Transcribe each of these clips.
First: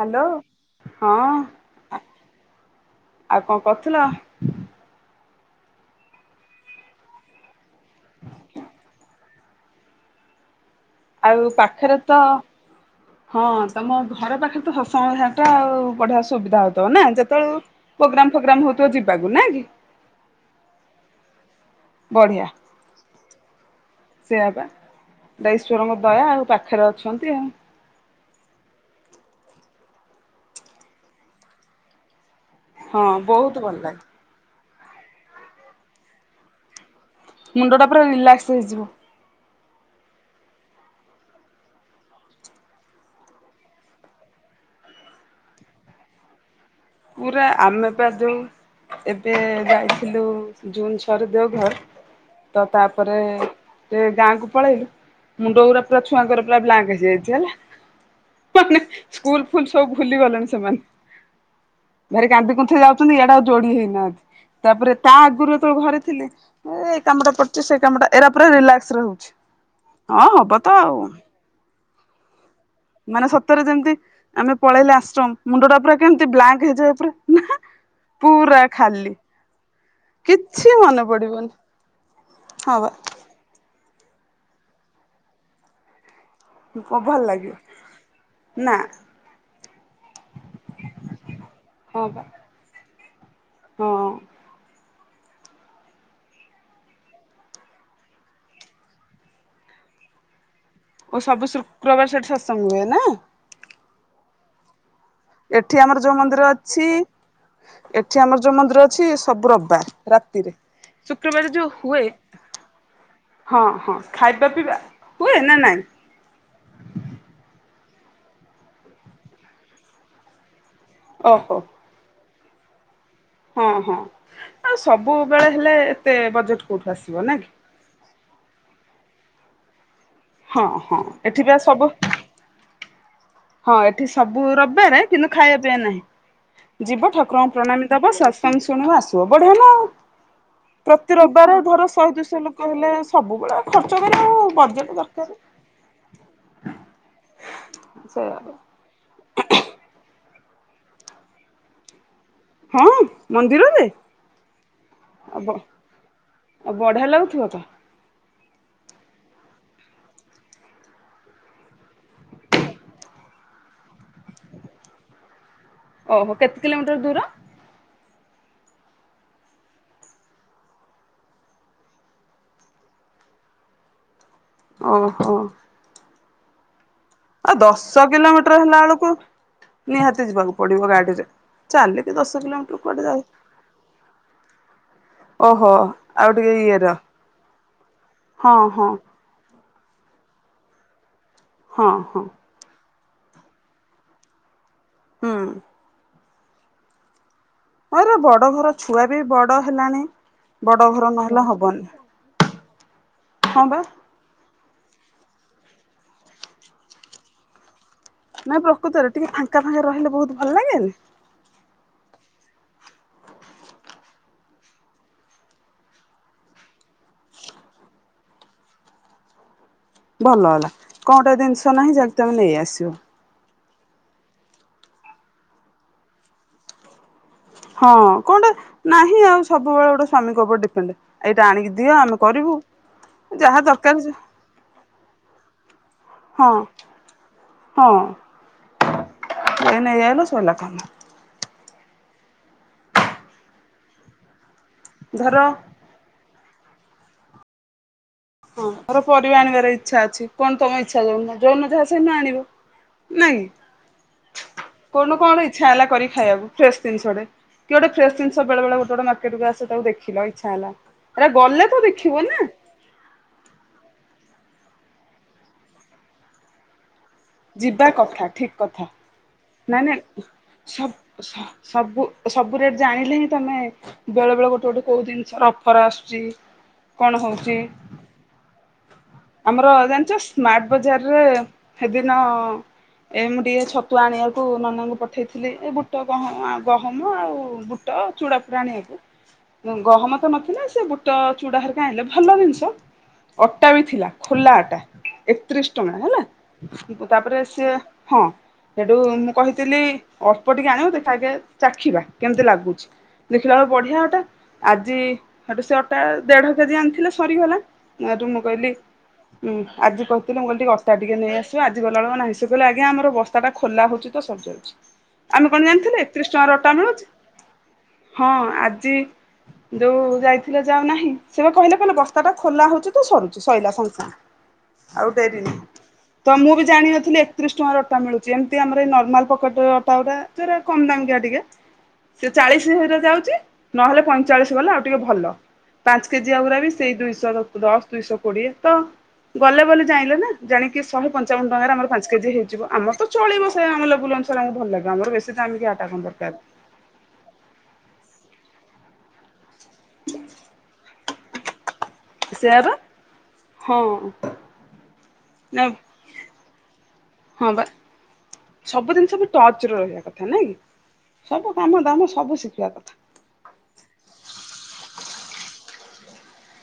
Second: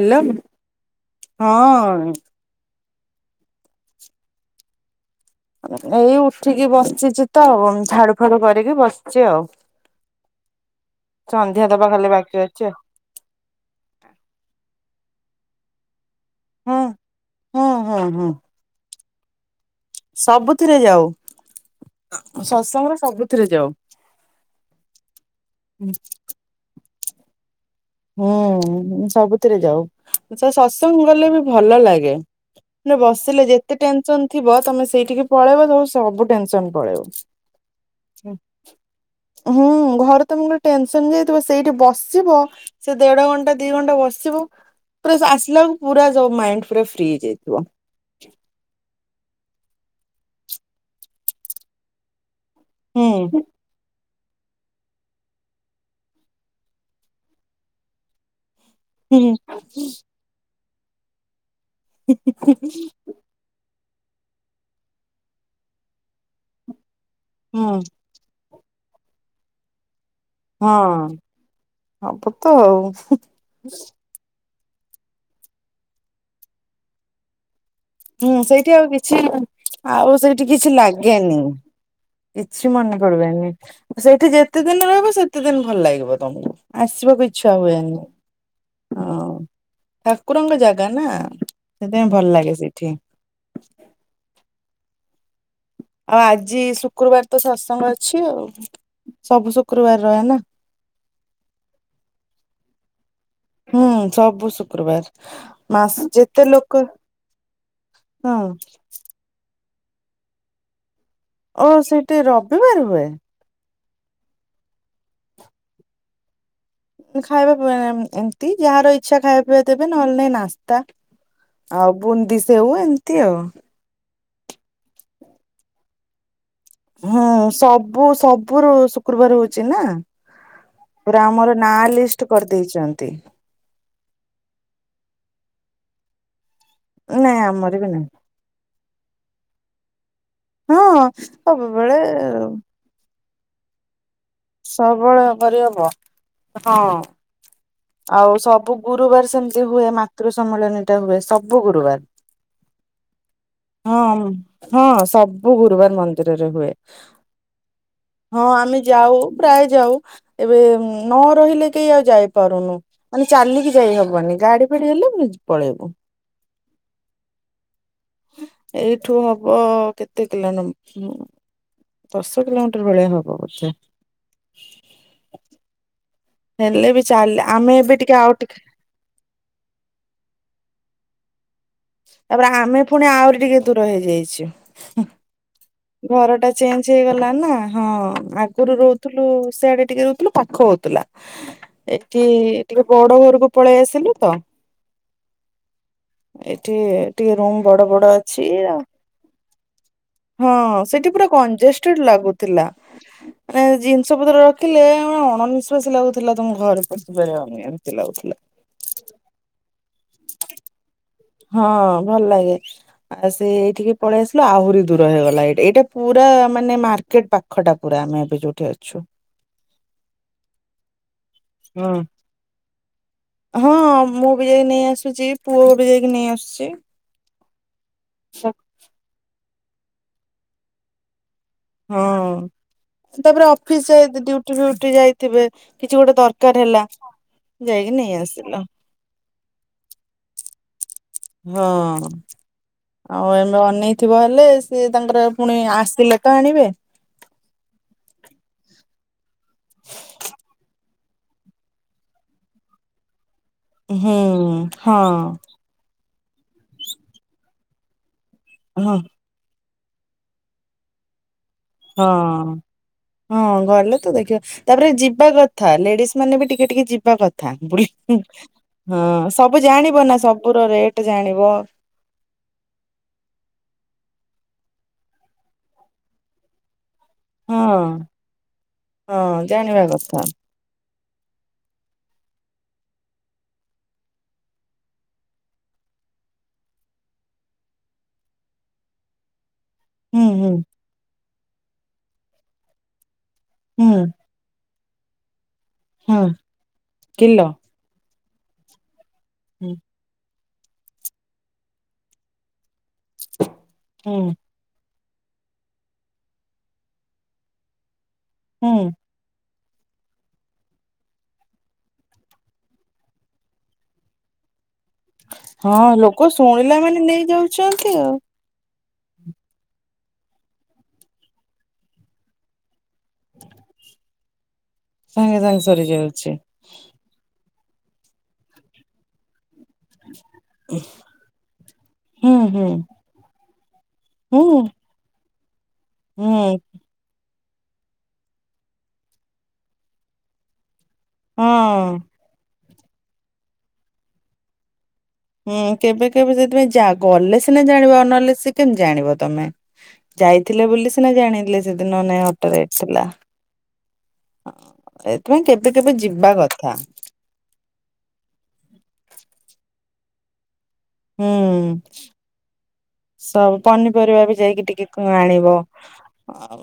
Hello ହଁ ଆ ହଁ ଆଉ କ'ଣ କରୁଥିଲ। ଏଇ ଉଠିକି ବସିଛି ତ ଝାଡୁ, ଫାଡୁ କରିକି ବସିଛି ଆଉ। ଆଉ ସନ୍ଧ୍ୟା ଦବା ପାଖରେ ଖାଲି ତ। ବାକି ଅଛି ଆଉ ହଁ ତମ ଘର ପାଖରେ ତ ସତସଙ୍ଗ ବିହାର ଟା ଆଉ ବଢ଼ିଆ ସୁ। ସୁବିଧା ହୁଁ ହଉଥିବ ନା ଯେତେବେଳୁ ହୁଁ ହୁଁ ହୁଁ ପ୍ରୋଗ୍ରାମ, ଫୋଗ୍ରାମ ହଉଥିବ ଯିବାକୁ ନା କି। ସବୁଥିରେ ଯାଉ ବଢିଆ ସତସଙ୍ଗ ରେ ସବୁଥିରେ। ଯାଉ ସେଇଆ ପା ଏଟା ଈଶ୍ୱରଙ୍କ ଦୟା ଆଉ ପାଖରେ ଅଛନ୍ତି ଆଉ। ହୁଁ ସବୁଥିରେ ଯାଉ ତ ସତ ସଙ୍ଗ ଗଲେ ବି ଭଲ ଲାଗେ। ହଁ ବସିଲେ ବହୁତ ଭଲ ଯେତେ ଲାଗେ ଟେନସନ ଥିବ ତମେ ସେଇଠିକି ପଳେଇବ ସବୁ ଟେନସନ ପଳେଇବ। ମୁଣ୍ଡ ଟା ପୁରା ରିଲାକ୍ସ ହେଇଯିବ। ହୁଁ ଘରେ ତମେ ଯେତେ ଗୋଟେ ଟେନସନ ଯାଇଥିବ ସେଇଠି ବସିବ। ସେ ଦେଢ ଘଣ୍ଟା, ଦି ଘଣ୍ଟା ବସିବ ପୁରା ଆସିଲା ପୁରା ଯୋ ମାଇଣ୍ଡି। ପୁରା ଆମେ ପାଦୁ ଏବେ ଯାଇଥିଲୁ ଜୁନ ଛରେ ଦେଉ ଘର। ତ ତାପରେ ହୁଁ ଗାଁକୁ ପଳେଇଲୁ ମୁଣ୍ଡ ଗୁରା ପୁରା ଛୁଆଙ୍କର ପୁରା ବ୍ଲାଙ୍କ ହେଇଯାଇଛି ହେଲା। ମାନେ ହୁଁ ସ୍କୁଲ ଫୁଲୁ ସବୁ ଭୁଲି ଗଲାଣି ସେମାନେ। ଭାରି କାନ୍ଦି କୁନ୍ଥେଇ ଯାଉଛନ୍ତି। ଇଆଡା ଆଉ ଯୋଡି ହେଇନାହାନ୍ତି। ତାପରେ ତା ଆଗରୁ ଯେତେବେଳେ ଘରେ ଥିଲି। ଏ ଏଇ କାମଟା ପଡୁଛି ସେ ହୁଁ କାମଟା ଏରା ପୁରା ରିଲାକ୍ସ ରହୁଛି। ହଁ ହବ ତ ଆଉ। ମାନେ ସତରେ ଯେମିତି ଆମେ ପଳେଇଲେ ଆଶ୍ରମ। ମୁଣ୍ଡ ଟା ପୁରା କେମିତି ବ୍ଲାଙ୍କ ହେଇଯାଏ ପୁରା ନା। ହୁଁ ପୁରା ସେଇଠି ଆଉ ଖାଲି କିଛି ଆଉ ସେଇଠି କିଛି ମନେ ଲାଗେନି। ପଡିବନି କିଛି ହଁ ମନେ କରିବନି ସେଇଠି ଯେତେ ଦିନ ରହିବ ସେତେ ଦିନି ଭଲ ଲାଗିବ ତମକୁ। ବା ଭଲ ଆସିବାକୁ ଲାଗିବ ଇଚ୍ଛା ହୁଏନି। ନା ହଁ ଠାକୁରଙ୍କ ଜାଗା ନା ହଁ ସେଥିପାଇଁ ବା ଭଲ ଲାଗେ ସେଠି। ଠି। ହଁ। ଆଉ ଆଜି ଶୁକ୍ରବାର ତ ସତ୍ସଙ୍ଗ ଅଛି ଆଉ ସବୁ ଶୁକ୍ରବାର ରହେ ନା। ଓ ସବୁ ଶୁକ୍ରବାର ସେଠି ସତ୍ସଙ୍ଗ ହୁଏ ନା? ହୁଁ ସବୁ ଶୁକ୍ରବାର। ଏଠି ମାସ ଆମର ଯୋଉ ଯେତେ ମନ୍ଦିର ଲୋକ ଅଛି। ଏଠି ହଁ ଆମର ଯୋଉ ମନ୍ଦିର ଅ- ଅଛି ସବୁ ରବା ରାତିରେ। ଶୁକ୍ରବାର ଓ ଯୋଉ ହୁଏ ସେଇଠି ରବିବାର ହୁଏ? ହଁ ହଁ ଖାଇବା ପିଇବା ହୁଏ ନା ନାଇଁ? ଖାଇବା ପିଇବା ନାଇ ଏମିତି ଯାହାର ଇଚ୍ଛା ଖାଇବା ପିଇବା ଦେବେ ନହେଲେ ନାଇଁ ନାସ୍ତା ଓହୋ। ଆଉ ବୁନ୍ଦି ସେଓ ଏମିତି ଆଉ। ହଁ ହଁ ଆଉ ସବୁବେଳେ ହେଲେ ଏତେ ବଜେଟ ହଁ ସବୁ ସବୁ ରୁ ଶୁକ୍ରବାର ହଉଛି ନା। ହଁ ହଁ ପୁରା ଏଠି ବା ଆମର ନାଁ ସବୁ ଲିଷ୍ଟ କରିଦେଇଛନ୍ତି। ହଁ ଏଠି ସବୁ ରବିବାରେ କିନ୍ତୁ ଖାଇବା ପିଇବା ନାହିଁ। ଯିବ ନାଇଁ ଠାକୁରଙ୍କୁ ଆମର ପ୍ରଣାମୀ ବି ନାହିଁ ଦବ ସତସଙ୍ଗ ଶୁଣିବ ଆସିବ ବଢିଆ ନା ଆଉ। ହଁ ପ୍ରତି ରବିବାର ଧର ସବୁବେଳେ ଶହେ ଦୁଇଶହ ଲୋକ ହେଲେ ସବୁବେଳେ ଖର୍ଚ୍ଚ କରି ସବୁବେଳେ କରିହବ ହଁ। ଆଉ ସେଇଆ ସବୁ ଗୁରୁବାର ସେମିତି ହୁଏ ମାତୃ ସମ୍ମିଳନୀ ଟା ହୁଏ ସବୁ ଗୁରୁବାର। ହଁ ମନ୍ଦିରରେ ହଁ ହଁ ଆଉ ବ ସବୁ ଗୁରୁବାର ମନ୍ଦିରରେ ହୁଏ। ଆଉ ବଢିଆ ଲାଗୁଥିବ ତ? ହଁ ଆମେ ଯାଉ ପ୍ରାୟ ଯାଉ ଏବେ ନ ରହିଲେ କେହି ଆଉ ଯାଇ ପାରୁନୁ ମାନେ ଚାଲିକି ଯାଇ ହବନି ଗାଡି ଫାଡି ହେଲେ ପ ପଳେଇବୁ। ଓହୋ କେତେ କିଲୋମିଟର ଦୂର? ଏଇଠୁ ହବ କେତେ କିଲୋ ନମ୍ବର? ଦଶ କିଲୋମିଟର ଭଲିଆ ହବ ବୋଧେ। ଓହୋ। ହେଲେ ବି ଚାଲ ଆଉ ଦଶ କିଲୋମିଟର ହେଲା ବେଳକୁ ନିହାତି ଯିବାକୁ ପଡିବ ଗାଡିରେ। ଚାଲିକି ଦଶ ତାପରେ ଆମେ କିଲୋମିଟର ପୁଣି କୁଆଡେ ଯାଇ ଆହୁରି ଟିକେ ଦୂର ହେଇଯାଇଛୁ ଓହୋ। ଆଉ ଘର ଟା ଟିକେ ଇଏ ର ଚେଞ୍ଜ ହେଇଗଲା ନା। ହଁ ହଁ ଆଗରୁ ହଁ ରହୁଥୁ ଲୁ ସେଆଡେ ଟିକେ ରହୁଥିଲୁ ପାଖ ହଉଥିଲା। ହଁ ହଁ ଏଠି ଟିକେ ବଡ ଘରକୁ ପଳେଇ ଆସିଲୁ ତ। ହୁଁ। ଏଠି ଟିକେ ରୁମ୍ ବଡ ମୋର ବଡ ଅଛି ଘର ଆଉ। ଛୁଆ ବି ବଡ ହେଲାଣି। ହଁ ବଡ ଘର ସେଠି ପୁରା ନହେଲେ ହବନି କଂଜେଷ୍ଟଡ୍ ଲାଗୁଥିଲା। ମାନେ ହଁ ବା। ଜିନିଷ ପତ୍ର ରଖିଲେ ଅଣନିଶ୍ଵାସୀ ଲାଗୁଥିଲା ତମ ଘରେ ପଶିପାରିବନି ଏମତି ଲାଗୁଥିଲା। ନାଇଁ ପ୍ରକୃତରେ ଟିକେ ଫାଙ୍କା ଫାଙ୍କା ରହିଲେ ବୋହୁତ ଭଲ ଲାଗେନି? ହଁ ଭଲ୍ ଲାଗେ। ଆଉ ସେ ଏଇଠିକି ପଳେଇ ଆସିଲା ଆହୁରି ଦୂର ହେଇଗଲା ଏଠି ଏଇଟା ପୁରା ମାନେ ମାର୍କେଟ ପା ଖଟା ପୁରା ଆମେ ଏବେ ଯୋଉଠି ଅଛୁ। ଭଲ ହେଲା, କଣ ଗୋଟା ଜିନିଷ ହଁ। ନାହିଁ ଯାଇକି ତମେ ନେଇ ଆସିବ। ହଁ ମୁଁ ବି ଯାଇକି ନେଇ ଆସୁଛି ପୁଅ, ବି ଯାଇକି ନେଇ ଆସୁଛି। ହଁ କଣ ଟା ନାହିଁ ଆଉ ସବୁବେଳେ ଗୋଟେ ସ୍ୱାମୀଙ୍କ ଉପରେ ଡିପେଣ୍ଡ ଏଇଟା ଆଣିକି ଦି ଦିଅ ଆମେ ହଁ। କରିବୁ। ତାପରେ ଯାହା ଅଫିସ ଦରକାର ଯାଇ ଡୁଟି ଫିଉଟି ଯାଇଥିବେ କିଛି ଗୋଟେ ହଁ ଦରକାର ହେଲା। ଯାଇକି ହଁ ନେଇ ଆସିଲ। [unintelligible] ହଁ, ଆଉ ଏବେ ଅନେଇଥିବ ହେଲେ ସେ ତାଙ୍କର ଧର ପୁଣି ଆସିଲେ ତ ଆଣିବେ। ହଁ ଧର ପରିବା ଆଣିବାର ଇଚ୍ଛା ଅଛି କଣ ତମ ଇଚ୍ଛା ଯୋଉନ ଯୋଉନ ଯାହା ସେଇନ ଆଣିବ। ନାଇଁ। ହୁଁ-ଉଁ- କୋଉଦିନ ହଁ। କଣ ଇଚ୍ଛା ହେଲା କରି ଖାଇବାକୁ ଫ୍ରେଶ୍ ଜିନିଷ ଟେ କିଏ ଗୋଟେ ଫ୍ରେଶ ଜିନିଷ ବେଳେ ଗୋଟେ ଗୋଟେ ହଁ ମା ମାର୍କେଟ କୁ ଆସ ତାକୁ ଦେଖିଲ ଇଚ୍ଛା ହେଲା ଏ ଗଲେ ତ ହଁ। ଦେଖିବ ନା ହଁ ଗଲେ ତ ଦେଖିବା ତାପରେ ଯିବା କଥା ଲେଡିସ୍ ମାନେ ବି ଟିକେ ଟିକେ ଯିବା କ ଯିବା କଥା ଠିକ [unintelligible] କଥା ହଁ ସବୁ ନାଇଁ ନାଇଁ ଜାଣିବ ନା ସବୁର ସବ ରେଟ୍ ସ ଜାଣିବ। ସବୁ ସବୁ ରେଟ୍ ଜାଣିଲେ ହିଁ ତମେ ବେଳେ ବେଳେ ଗୋଟେ ଗୋଟେ କୋଉ ଜିନିଷର ଅଫର୍ ଆସୁଛି। କଣ ହୋଉଛି, ହଁ ହଁ ଆମର ଜାଣିବା ଜାଣିଛ କଥା ସ୍ମାର୍ଟ ବଜାରରେ [unintelligible] ଏ ମୁଁ ଟିକେ ଛତୁ ଆଣିବାକୁ ନନାଙ୍କୁ ପଠେଇଥିଲି, ଏ ବୁଟ ଗହମ ଆ ଗହମ ଆଉ ବୁ ବୁଟ ଚୁଡ଼ା ଫୁଡ଼ା ଆଣିବାକୁ। ଗହମ ହୁଁ ତ ହୁଁ ନଥିଲା ସେ ବୁଟ ଚୁଡ଼ା ହେରିକା ଆଣିଲେ ଭଲ ଜିନିଷ, ଅଟା ବି ହୁଁ ଥିଲା। ଖୋଲା ଅଟା ଏକତିରିଶି ଟଙ୍କା ହେଲା ହଁ ତାପରେ କିଲୋ ସିଏ ହଁ ସେଠୁ ମୁଁ ହୁଁ କହିଥିଲି ଅଳ୍ପ ଟିକେ ଆଣିବୁ ଦେଖା ଆଗେ ଚାଖିବା କେମିତି ଲାଗୁଛି, ଦେଖିଲା ବେଳକୁ ବଢିଆ ଅଟା। ହୁଁ ଆଜି ହେଟୁ ସେ ଅଟା ଦେଢକେଜି ଆଣିଥିଲେ ସରିଗଲା ସେଠୁ ମୁଁ କହିଲି ହୁଁ ହୁଁ ଆଜି କହୁଥିଲି ମୁଁ କହିଲି ଟିକେ ଅଟା ଟିକେ ନେଇଆସ ଆଜି ଗଲାବେଳକୁ ନାହିଁ ସେ କହିଲେ ଆଜ୍ଞ ଆମର ବସ୍ତାଟା ଖୋଲା ହଉଛି ତ ସରିଯାଉଛି। ଆମେ କଣ ହଁ ଜାଣିଥିଲେ ଲୋକ ଏକତିରିଶି ଟଙ୍କାର ଅଟା ଶୁଣିଲା ମାନେ ମିଳୁଛି, ନେଇଯାଉଛନ୍ତି ଆଉ ହଁ ଆଜି ଯୋଉ ଯାଇଥିଲେ ଯାଉ ନାହିଁ ସେ ବା କହିଲେ କହିଲେ ବସ୍ତା ଟା ଖୋଲା ହୋଉଛି ତୁ ସରୁଚି ସଇଲା ସାଙ୍ଗ୍ ସାଙ୍ଗ୍, ଆଉ ଡେରି ନା [unintelligible] ତ ମୁଁ ବି ଜାଣିିନଥିଲି ଏକତିରିଶି ଟଙ୍କାର ଅଟା ମିଳୁଛି ଏମତି ଆମ ଏଇ ନର୍ମାଲ ପକେଟେ ଅଟା ଗୋଟା ଯୋଉରା କମ୍ ଦାମକିଆ ଟିକେ, ସେ ହୁଁ ହୁଁ ଚାଳିଶି ରେ ଯାଉଛି, ନହେଲେ ହୁଁ ପଇଁଚାଳିଶ ବାଲା ଆଉ ଟିକେ ଭଲ, ପାଞ୍ଚକେଜିଆ ହୁଁ ଗୁରା ବି ସେଇ ଦୁଇଶହ ଦଶ ଦୁଇଶହ କୋଡିଏ ତ ଗଲେ ବୋଲି ଜାଣିଲେ ନା ଜାଣି କି ଶହେ ପଞ୍ଚାବନ ଟଙ୍କାର ଆମର ହଁ ପାଞ୍ଚ କେଜି ହେଇଯିବ ଆମ ତ ଚଳିବ ସେ ଆମ ଲେବୁଲ ଅନୁସାରେ ଆମକୁ ଭଲ ଲାଗିବ ଆମର ବେଶୀ ହୁଁ ଦାମିକିଆ ଅଟା କଣ କେବେ ଦରକାର। କେବେ ସେଥିପାଇଁ ଜାଗ୍ ଗଲେ ସିନା ଜାଣିବ ନହେଲେ ସେ କେମିତି ଜାଣିବ ତମେ ଯାଇଥିଲେ ବୋଲି ସିନା ଜାଣିଲେ। ସେଦିନ ନାଇଁ ଅଟା ସେୟା ବା ରେଟ ଥିଲା। ହଁ। ଏଇଥିପାଇଁ କେବେ ନା କେବେ ଯିବା କଥା। ହଁ ବା ସବୁ ଜିନିଷ ବି ଟଚ୍ ରେ ରହିବା କଥା ନାଇଁ କି। ହୁଁ ସବୁ କାମ ଦାମ ସବୁ ଶିଖିବା କ ସବୁ ପନିପରିବା ବି ଯାଇକି ଟିକେ କ ଆଣିବ। ଆଉ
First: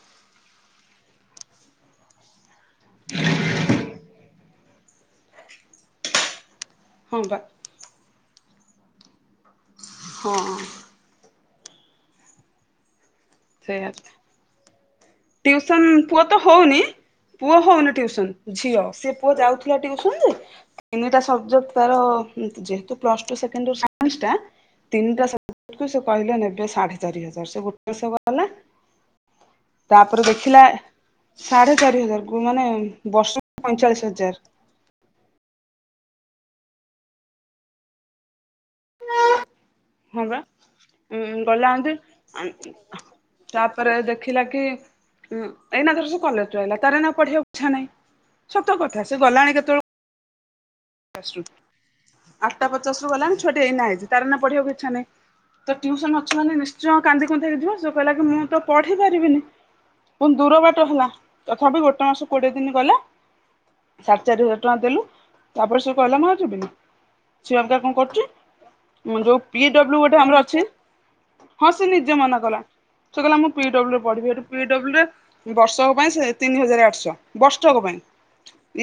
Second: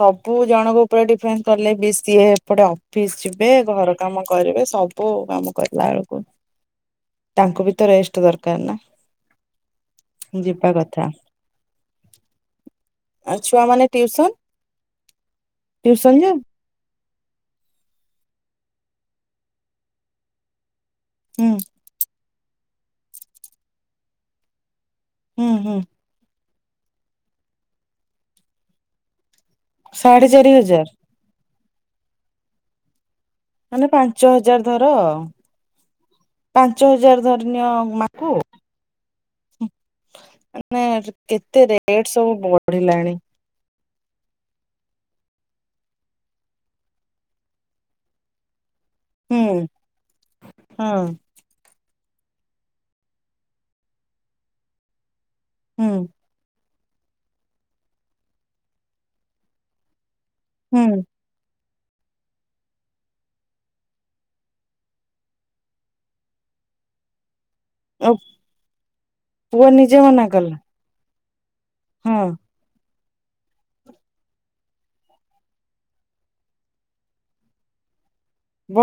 ସବୁ ଜଣଙ୍କ ଉପରେ ଡିଫେଣ୍ଡ କଲେ ବି ସିଏ ଏପଟେ ଅଫିସ ଯିବେ ଘର କାମ କରିବେ ସବୁ କାମ କରିଲା ବେଳକୁ ହଁ ବା ତାଙ୍କୁ ବି ତ ରେଷ୍ଟ ଦରକାର ନା। ହଁ ଯିବା କଥା। ଆଉ ଛୁଆ ମାନେ ଟିଉସନ ଟ୍ୟୁଶନ୍ ଟିଉସନ ପୁଅ ଯେ ତ ହଉନି ପୁଅ ହଉନି ଟିଉସନ ଝିଅ ସେ ପୁଅ ଯାଉଥିଲା ଟିଉସନ ଯେ ତିନିଟା ହୁଁ ସବଜେକ୍ଟ ତାର ଯେହେତୁ ପ୍ଲସ ଟୁ ସେକେଣ୍ଡିଅର ସାଇନ୍ସ ଟା ତିନି ଟା ହୁଁ ହୁଁ ସବଜେକ୍ଟ କୁ ସେ କହିଲେ ନେବେ ସାଢେ ଚାରି ହଜାର ସେ ଗୋଟେ ସ ଗଲା ତାପରେ ସାଢେ ଚାରି ଦେଖିଲା ହଜାର ସାଢେ ଚାରି ହଜାର କୁ ମାନେ ବର୍ଷୁ ମାନେ ପାଞ୍ଚ ହଜାର ଧର ପାଞ୍ଚ ହଜାର ଧରିନିଅ ମା କୁ। ହଁ ବା ମାନେ ଉଁ କେତେ ଗଲାନ୍ତି ରେଟ ସବୁ ଏମ୍ ହ ବଢିଲାଣି ତାପରେ ଦେଖିଲା କି ଉୁଁ ଏଇନା ଧର ସେ କଲେଜରୁ ଆଇଲା ତାର ଏଇନା ପଢିବାକୁ ଇଛା ନାହିଁ ସତ କଥା ସେ ଗଲାଣି କେତେବେଳୁ ହୁଁ। ଆଠଟା ପଚାଶ ରୁ ଗଲାଣି ଛୁଆଟି ଏଇନା ଆଇଚି ତାର ଏଇନା ପଢିବାକୁ ଇଚ୍ଛା ନାହିଁ। ତ ହୁଁ ଟ୍ୟୁସନ ଅଛି ମାନେ ନିଶ୍ଚୟ କାନ୍ଦି କୁନ୍ଦାକି ଯିବ ସେ କହିଲା କି ମୁଁ ତ ପଢି ପାରିବିନି। ପୁଣି ଦୂର ବାଟ ହୁଁ ହେଲା ତଥାପି ଗୋଟେ ମାସ କୋଡ଼ିଏ ଦିନ ଗଲା ସାଢ଼େ ଚାରି ହଜାର ଟଙ୍କା ଦେଲୁ ତାପରେ ସେ କହିଲା ମୁଁ ଆଉ ଯିବିନି। ସିଏ ଅବିକା କଣ ଆଉ କରୁଚି ଯୋଉ ପି ପୁଅ ନିଜେ ଡବ୍ଲ୍ୟୁ ଗୋଟେ ମନା ଆମର କଲା ଅଛି ହଁ ସେ ନିଜେ ମନା କଲା ସେ କହିଲା ମୁଁ ପି ଡବ୍ଲ୍ୟୁ ରେ ପଢିବି ହେଠୁ ପି ଡବ୍ଲ୍ୟୁ ରେ ବର୍ଷକ ପାଇଁ ସେ ତିନି ହଜାର ଆଠଶହ ବର୍ଷକ ପାଇଁ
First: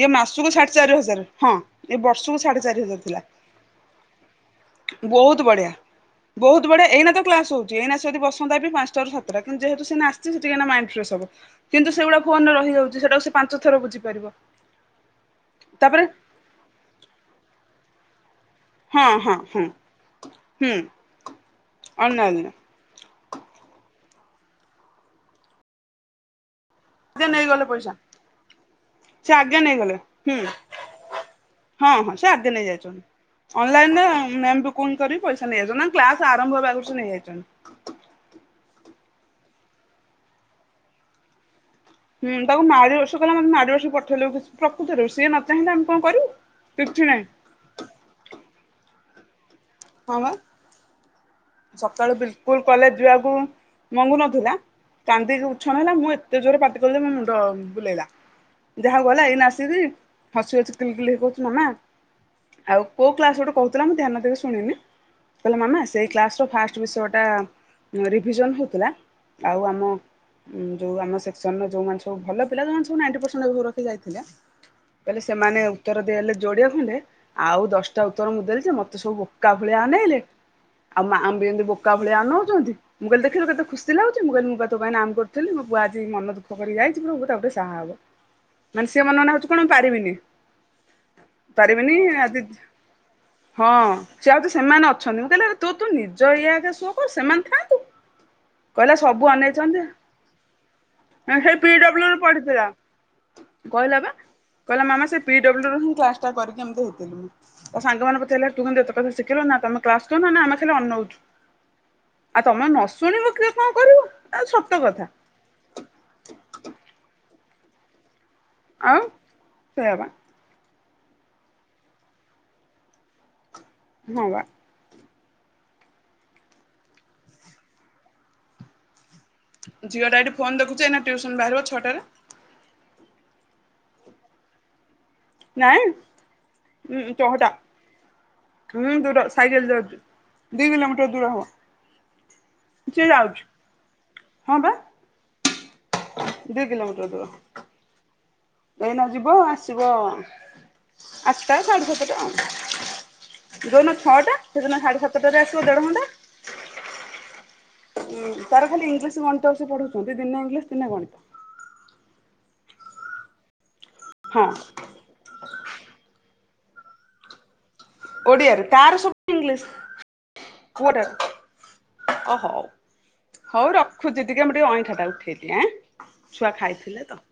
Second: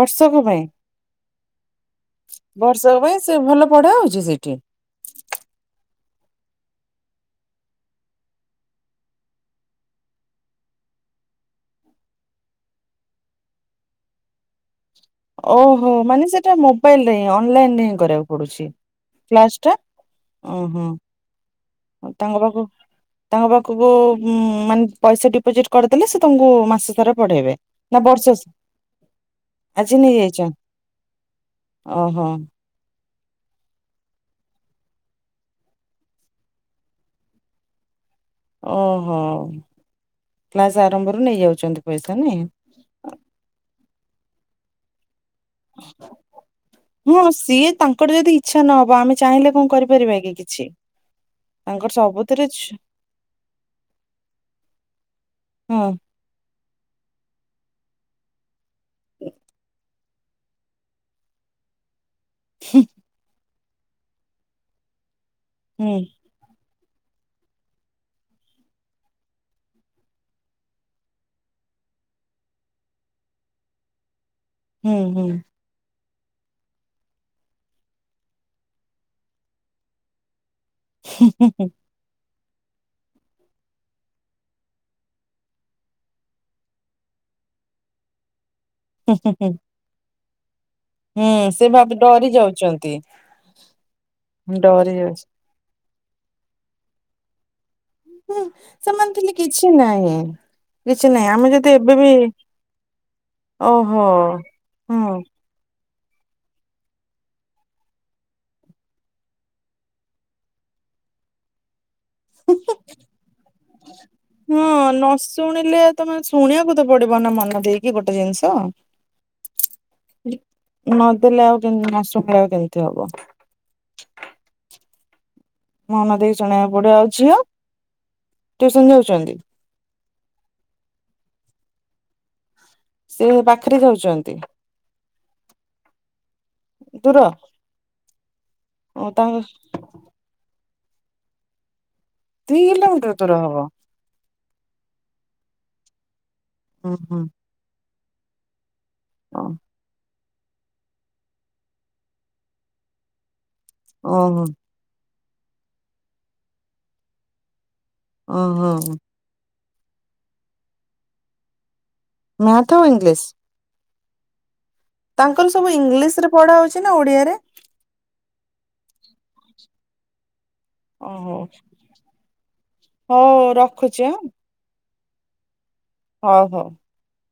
ଇଏ ମାସକୁ ପାଇଁ। ସାଢେ ଚାରି ହଜାରେ ହଁ। ଏ ବର୍ଷକୁ ସାଢେ ଚାରି ବର୍ଷକ ହଜାର ଥିଲା ପାଇଁ ସେ ଭଲ ପଢା ହଉଚି ସେଇଠି? ବହୁତ ବଢିଆ। ବହୁତ ବଢିଆ ଏଇନା ତ କ୍ଲାସ ହଉଚି ଏଇନା ଯଦି ବସନ୍ତା ବି ପାଞ୍ଚଟାରୁ ସାତଟା କିନ୍ତୁ ଯେହେତୁ ସେ ଆସିଛି ସେ ଏଇନା ମାଇଣ୍ଡ ଫ୍ରେସ୍ ହବ। କିନ୍ତୁ ସେଗୁଡା ଫୋନରେ ରହିଯାଉଚି ସେଟାକୁ ସେ ପାଞ୍ଚ ଥର ବୁଝିପାରିବ। ଓହୋ ତାପରେ ମାନେ ସେଟା ମୋବାଇଲ ରେ ହିଁ ଅନଲାଇନ ରେ ହିଁ କରିବାକୁ ପଡୁଛି। ହଁ ହଁ କ୍ଲାସ୍ ହଁ। ଟା ହୁଁ ଓହୋ ଅନା ତାଙ୍କ ଅନା ପାଖକୁ ତାଙ୍କ ପାଖକୁ ଉଁ ମାନେ ପଇସା ଡିପୋଜିଟ କରିଦେଲେ ସେ ତମକୁ ମାସ ସେ ପଢେଇବେ ନେଇଗଲେ ପଇସା ନା ବର୍ଷସ୍ ସେ ଆଗେ ନେଇଗଲେ ଆଜି ହୁଁ। ନେଇଯାଇଚନ୍ତ ହଁ ହଁ ସେ ଆଗେ ନେଇ ଯାଇଚନ୍ତି। ଅନଲାଇନରେ ମେ [unintelligible] କରିକି ପଇସା ନେଇଯାଇଚନ୍ତି ନା କ୍ଲାସ୍ ଆରମ୍ଭରୁ ଆଗରୁ ନେଇଯାଇଚନ୍ତି। ଓହୋ କ୍ଲାସ ଆରମ୍ଭରୁ ନେଇଯାଉଚନ୍ତି। ହୁଁ ତାକୁ ମାଡି ବସି କଲା ମୋତେ ମାଡି ବସି ପଠେଇଲେ କିଛି ପ୍ରକୃତରେ ସିଏ ନ ଚାହିଁଲେ ଆମେ କଣ କରିବୁ। କିଛି ନାହିଁ ହଁ ସିଏ ତାଙ୍କର ଯଦି ଇଚ୍ଛା ନହବ ଆମେ ଚାହିଁଲେ କଣ କରି ହଁ ବା [unintelligible] କିଛି। ସକାଳୁ ସବୁଥିରେ ବିଲକୁଲ ଛୁ କଲେଜ ଯିବାକୁ ମଙ୍ଗୁ ନଥିଲା। କାନ୍ଦିକି ଉଛନ ହଁ ହେଲା ମୁଁ ଏ ଏତେ ଜୋରରେ ପାଟି କଲି ମୋ ମୁଣ୍ଡ ବୁଲେଇଲା ଯାହା ହଉ ଗଲା ଏଇନା ଆସିକି ହସି ହସି କିଲି କିଲି ହେଇକି କହୁଚି ମାମା ଆଉ କୋଉ କ୍ଲାସ ଗୋଟେ କହୁଥିଲା ମୁଁ ଧ୍ୟାନ ଦେଇ ଶୁଣିନି କହିଲା ମାମା ହୁଁ ସେଇ କ୍ଲାସର ଫାଷ୍ଟ ବିଷୟ ଟା ରିଭିଜନ୍ ହଉଥିଲା ଆଉ ଆମ ଉଁ ଯୋଉ ଆମ ସେକ୍ସନରେ ଯୋଉମାନେ ସବୁ ଭଲ ପିଲା ଯୋଉମାନେ ସବୁ ନାଇଣ୍ଟି ପର୍ସେଣ୍ଟ ଏଭବ ରଖିକି ଯାଇଥିଲେ। ହୁଁ କହିଲେ ହୁଁ। ସେମାନେ ଉତ୍ତର ଦେଲେ ଯୋଡିଏ ଖଣ୍ଡେ ଆଉ ଦଶଟା ଉତ୍ତର ମୁଁ ଦେଲି ଯେ ମତେ ସବୁ ବୋକା ଭଳିଆ ଅନେଇଲେ ଆଉ ମାମ୍ ବି ହୁଁ ଯେମିତି ହୁଁ ବୋକା ଭଳିଆ ଅନଉଚନ୍ତି। ମୁଁ କଇଲି ଦେଖିଲୁ କେତେ ଖୁସି ଲାଗୁଚି ମୁଁ କଇଲି ମୁଁ ପା ତୋ ପାଇଁ ନାମ୍ କରୁଥିଲି ମୋ ପୁଅ ଆଜି ମନ ଦୁଃଖ କରିକି ଯାଇଚି ପ୍ରଭୁ ତାକୁ ଟିକେ ସାହା ହବ। ମାନେ ସିଏ ହୁଁ ମନେ ମନେ ହୁଁ ଭାବୁଛି ହୁଁ କଣ ମୁଁ ପାରିବିନି। ହୁଁ ସେ ପାରିବିନି ଭାବି ଡରି ଆଜିତ ଯାଉଛନ୍ତି। ହଁ ତା ତୁ ସେମାନେ ଡରି ଯାଉଛି। ଅଛନ୍ତି ମୁଁ କହିଲେ ଆବେ ତୁ ତୋ ନିଜ ଇଏ ଆଗେ ଶୋ କର ସେମାନେ ଥାଆନ୍ତୁ। ହୁଁ କହିଲା ସେମାନେ ସବୁ ଥିଲେ କିଛି ଅନେଇଛନ୍ତି ନାହିଁ। କିଛି ନାହିଁ ଆମେ ସେ ପି ଯଦି ଏବେ ଡବ୍ଲୁ ବି ରୁ ପଢିଥିଲା ଓହୋ ହୁଁ [unintelligible] କ୍ଲାସଟା କରିକି ଏମିତି [unintelligible] ତ ସାଙ୍ଗମାନେ ପଚାରିଲେ ତୁ କେମିତି ଏତେ କଥା ଶିଖିଲୁ ନା ତମେ କ୍ଲାସ୍ କରୁନ ନା ଆମେ ଖାଲି ଅନଉଚୁ। ଆଉ ତମେ ନ ଶୁଣିବ କିଏ କଣ କରିବ ଆଉ ସତ ହଁ ନ କଥା। ଶୁଣିଲେ ତମେ ଶୁଣିଆକୁ ତ ପଡିବ ନା ମନ ଦେଇକି ଗୋଟେ ଜିନିଷ। ଆଉ ସେଇଆ ବା। ନଦେଲେ ଆଉ ଯେ ନ ଶୁଣିଲେ ଆଉ କେମତି ହବ। ହଁ ବା। ମନ ଦେଇକି ଶୁଣିଆକୁ ପଡିବ ଆଉ ଝିଅ ଟିଉସନ୍ ଯାଉଚନ୍ତି? ଝିଅଟା ଏଠି ଫୋନ ଦେଖୁଛି ଏଇନା ଟିଉସନ୍ ବାହାରିବ ଛଅଟାରେ। ସେ ପାଖରେ ଯାଉଚନ୍ତି? ନାଇଁ ଉଁ ଦୂର ଚହଟା ହୁଁ ଓ ଦୂର ତାଙ୍କ ସାଇକେଲରେ ଯାଉଚି। ଦି କିଲୋମିଟର ଦୂର ହବ। ଦି ସିଏ କିଲୋମିଟର ଦୂର ଯାଉଛି ହବ। ହଁ ପା। ଦି କିଲୋମିଟର ଓହୋ ଦୂର। ଏଇନା ଯିବ ଆସିବ ଆଠଟା ସାଢେ ସାତଟା। ଯୋଉଦିନ ଛଅଟା ଓହୋ ସେଇଦିନ ସାଢେ ସାତଟାରେ ଆସିବ ଦେଢଘଣ୍ଟା। ଉଁ ତାର ଓହୋ ଖାଲି ଇଂଲିଶ ଗଣିତ ସେ ପଢଉଛନ୍ତି ଦିନେ ଇଂଲିଶ ଦିନେ ଗଣିତ। ମ୍ୟାଥ ଆଉ ଇଂଲିଶ୍। ହଁ। ତାଙ୍କର ସବୁ ଇଂଲିଶ୍ ରେ ପଢା ହଉଛି ନା ଓଡିଆରେ? ଓଡ଼ିଆରେ ତାର ସବୁ ଇଂଲିଶ୍। ପୁଅଟାର ଓହୋ ଓ ହୋଉ ହଉ ହୋଉ ରଖୁଛି ଆଁ ରଖୁଚି ଟିକେ ମୁଁ ଟିକେ ଅଇଁଠା ଟା ଉଠେଇଦିଏ ଆଁ ହଉ ଛୁଆ ହଉ। ଖାଇଥିଲେ ତ।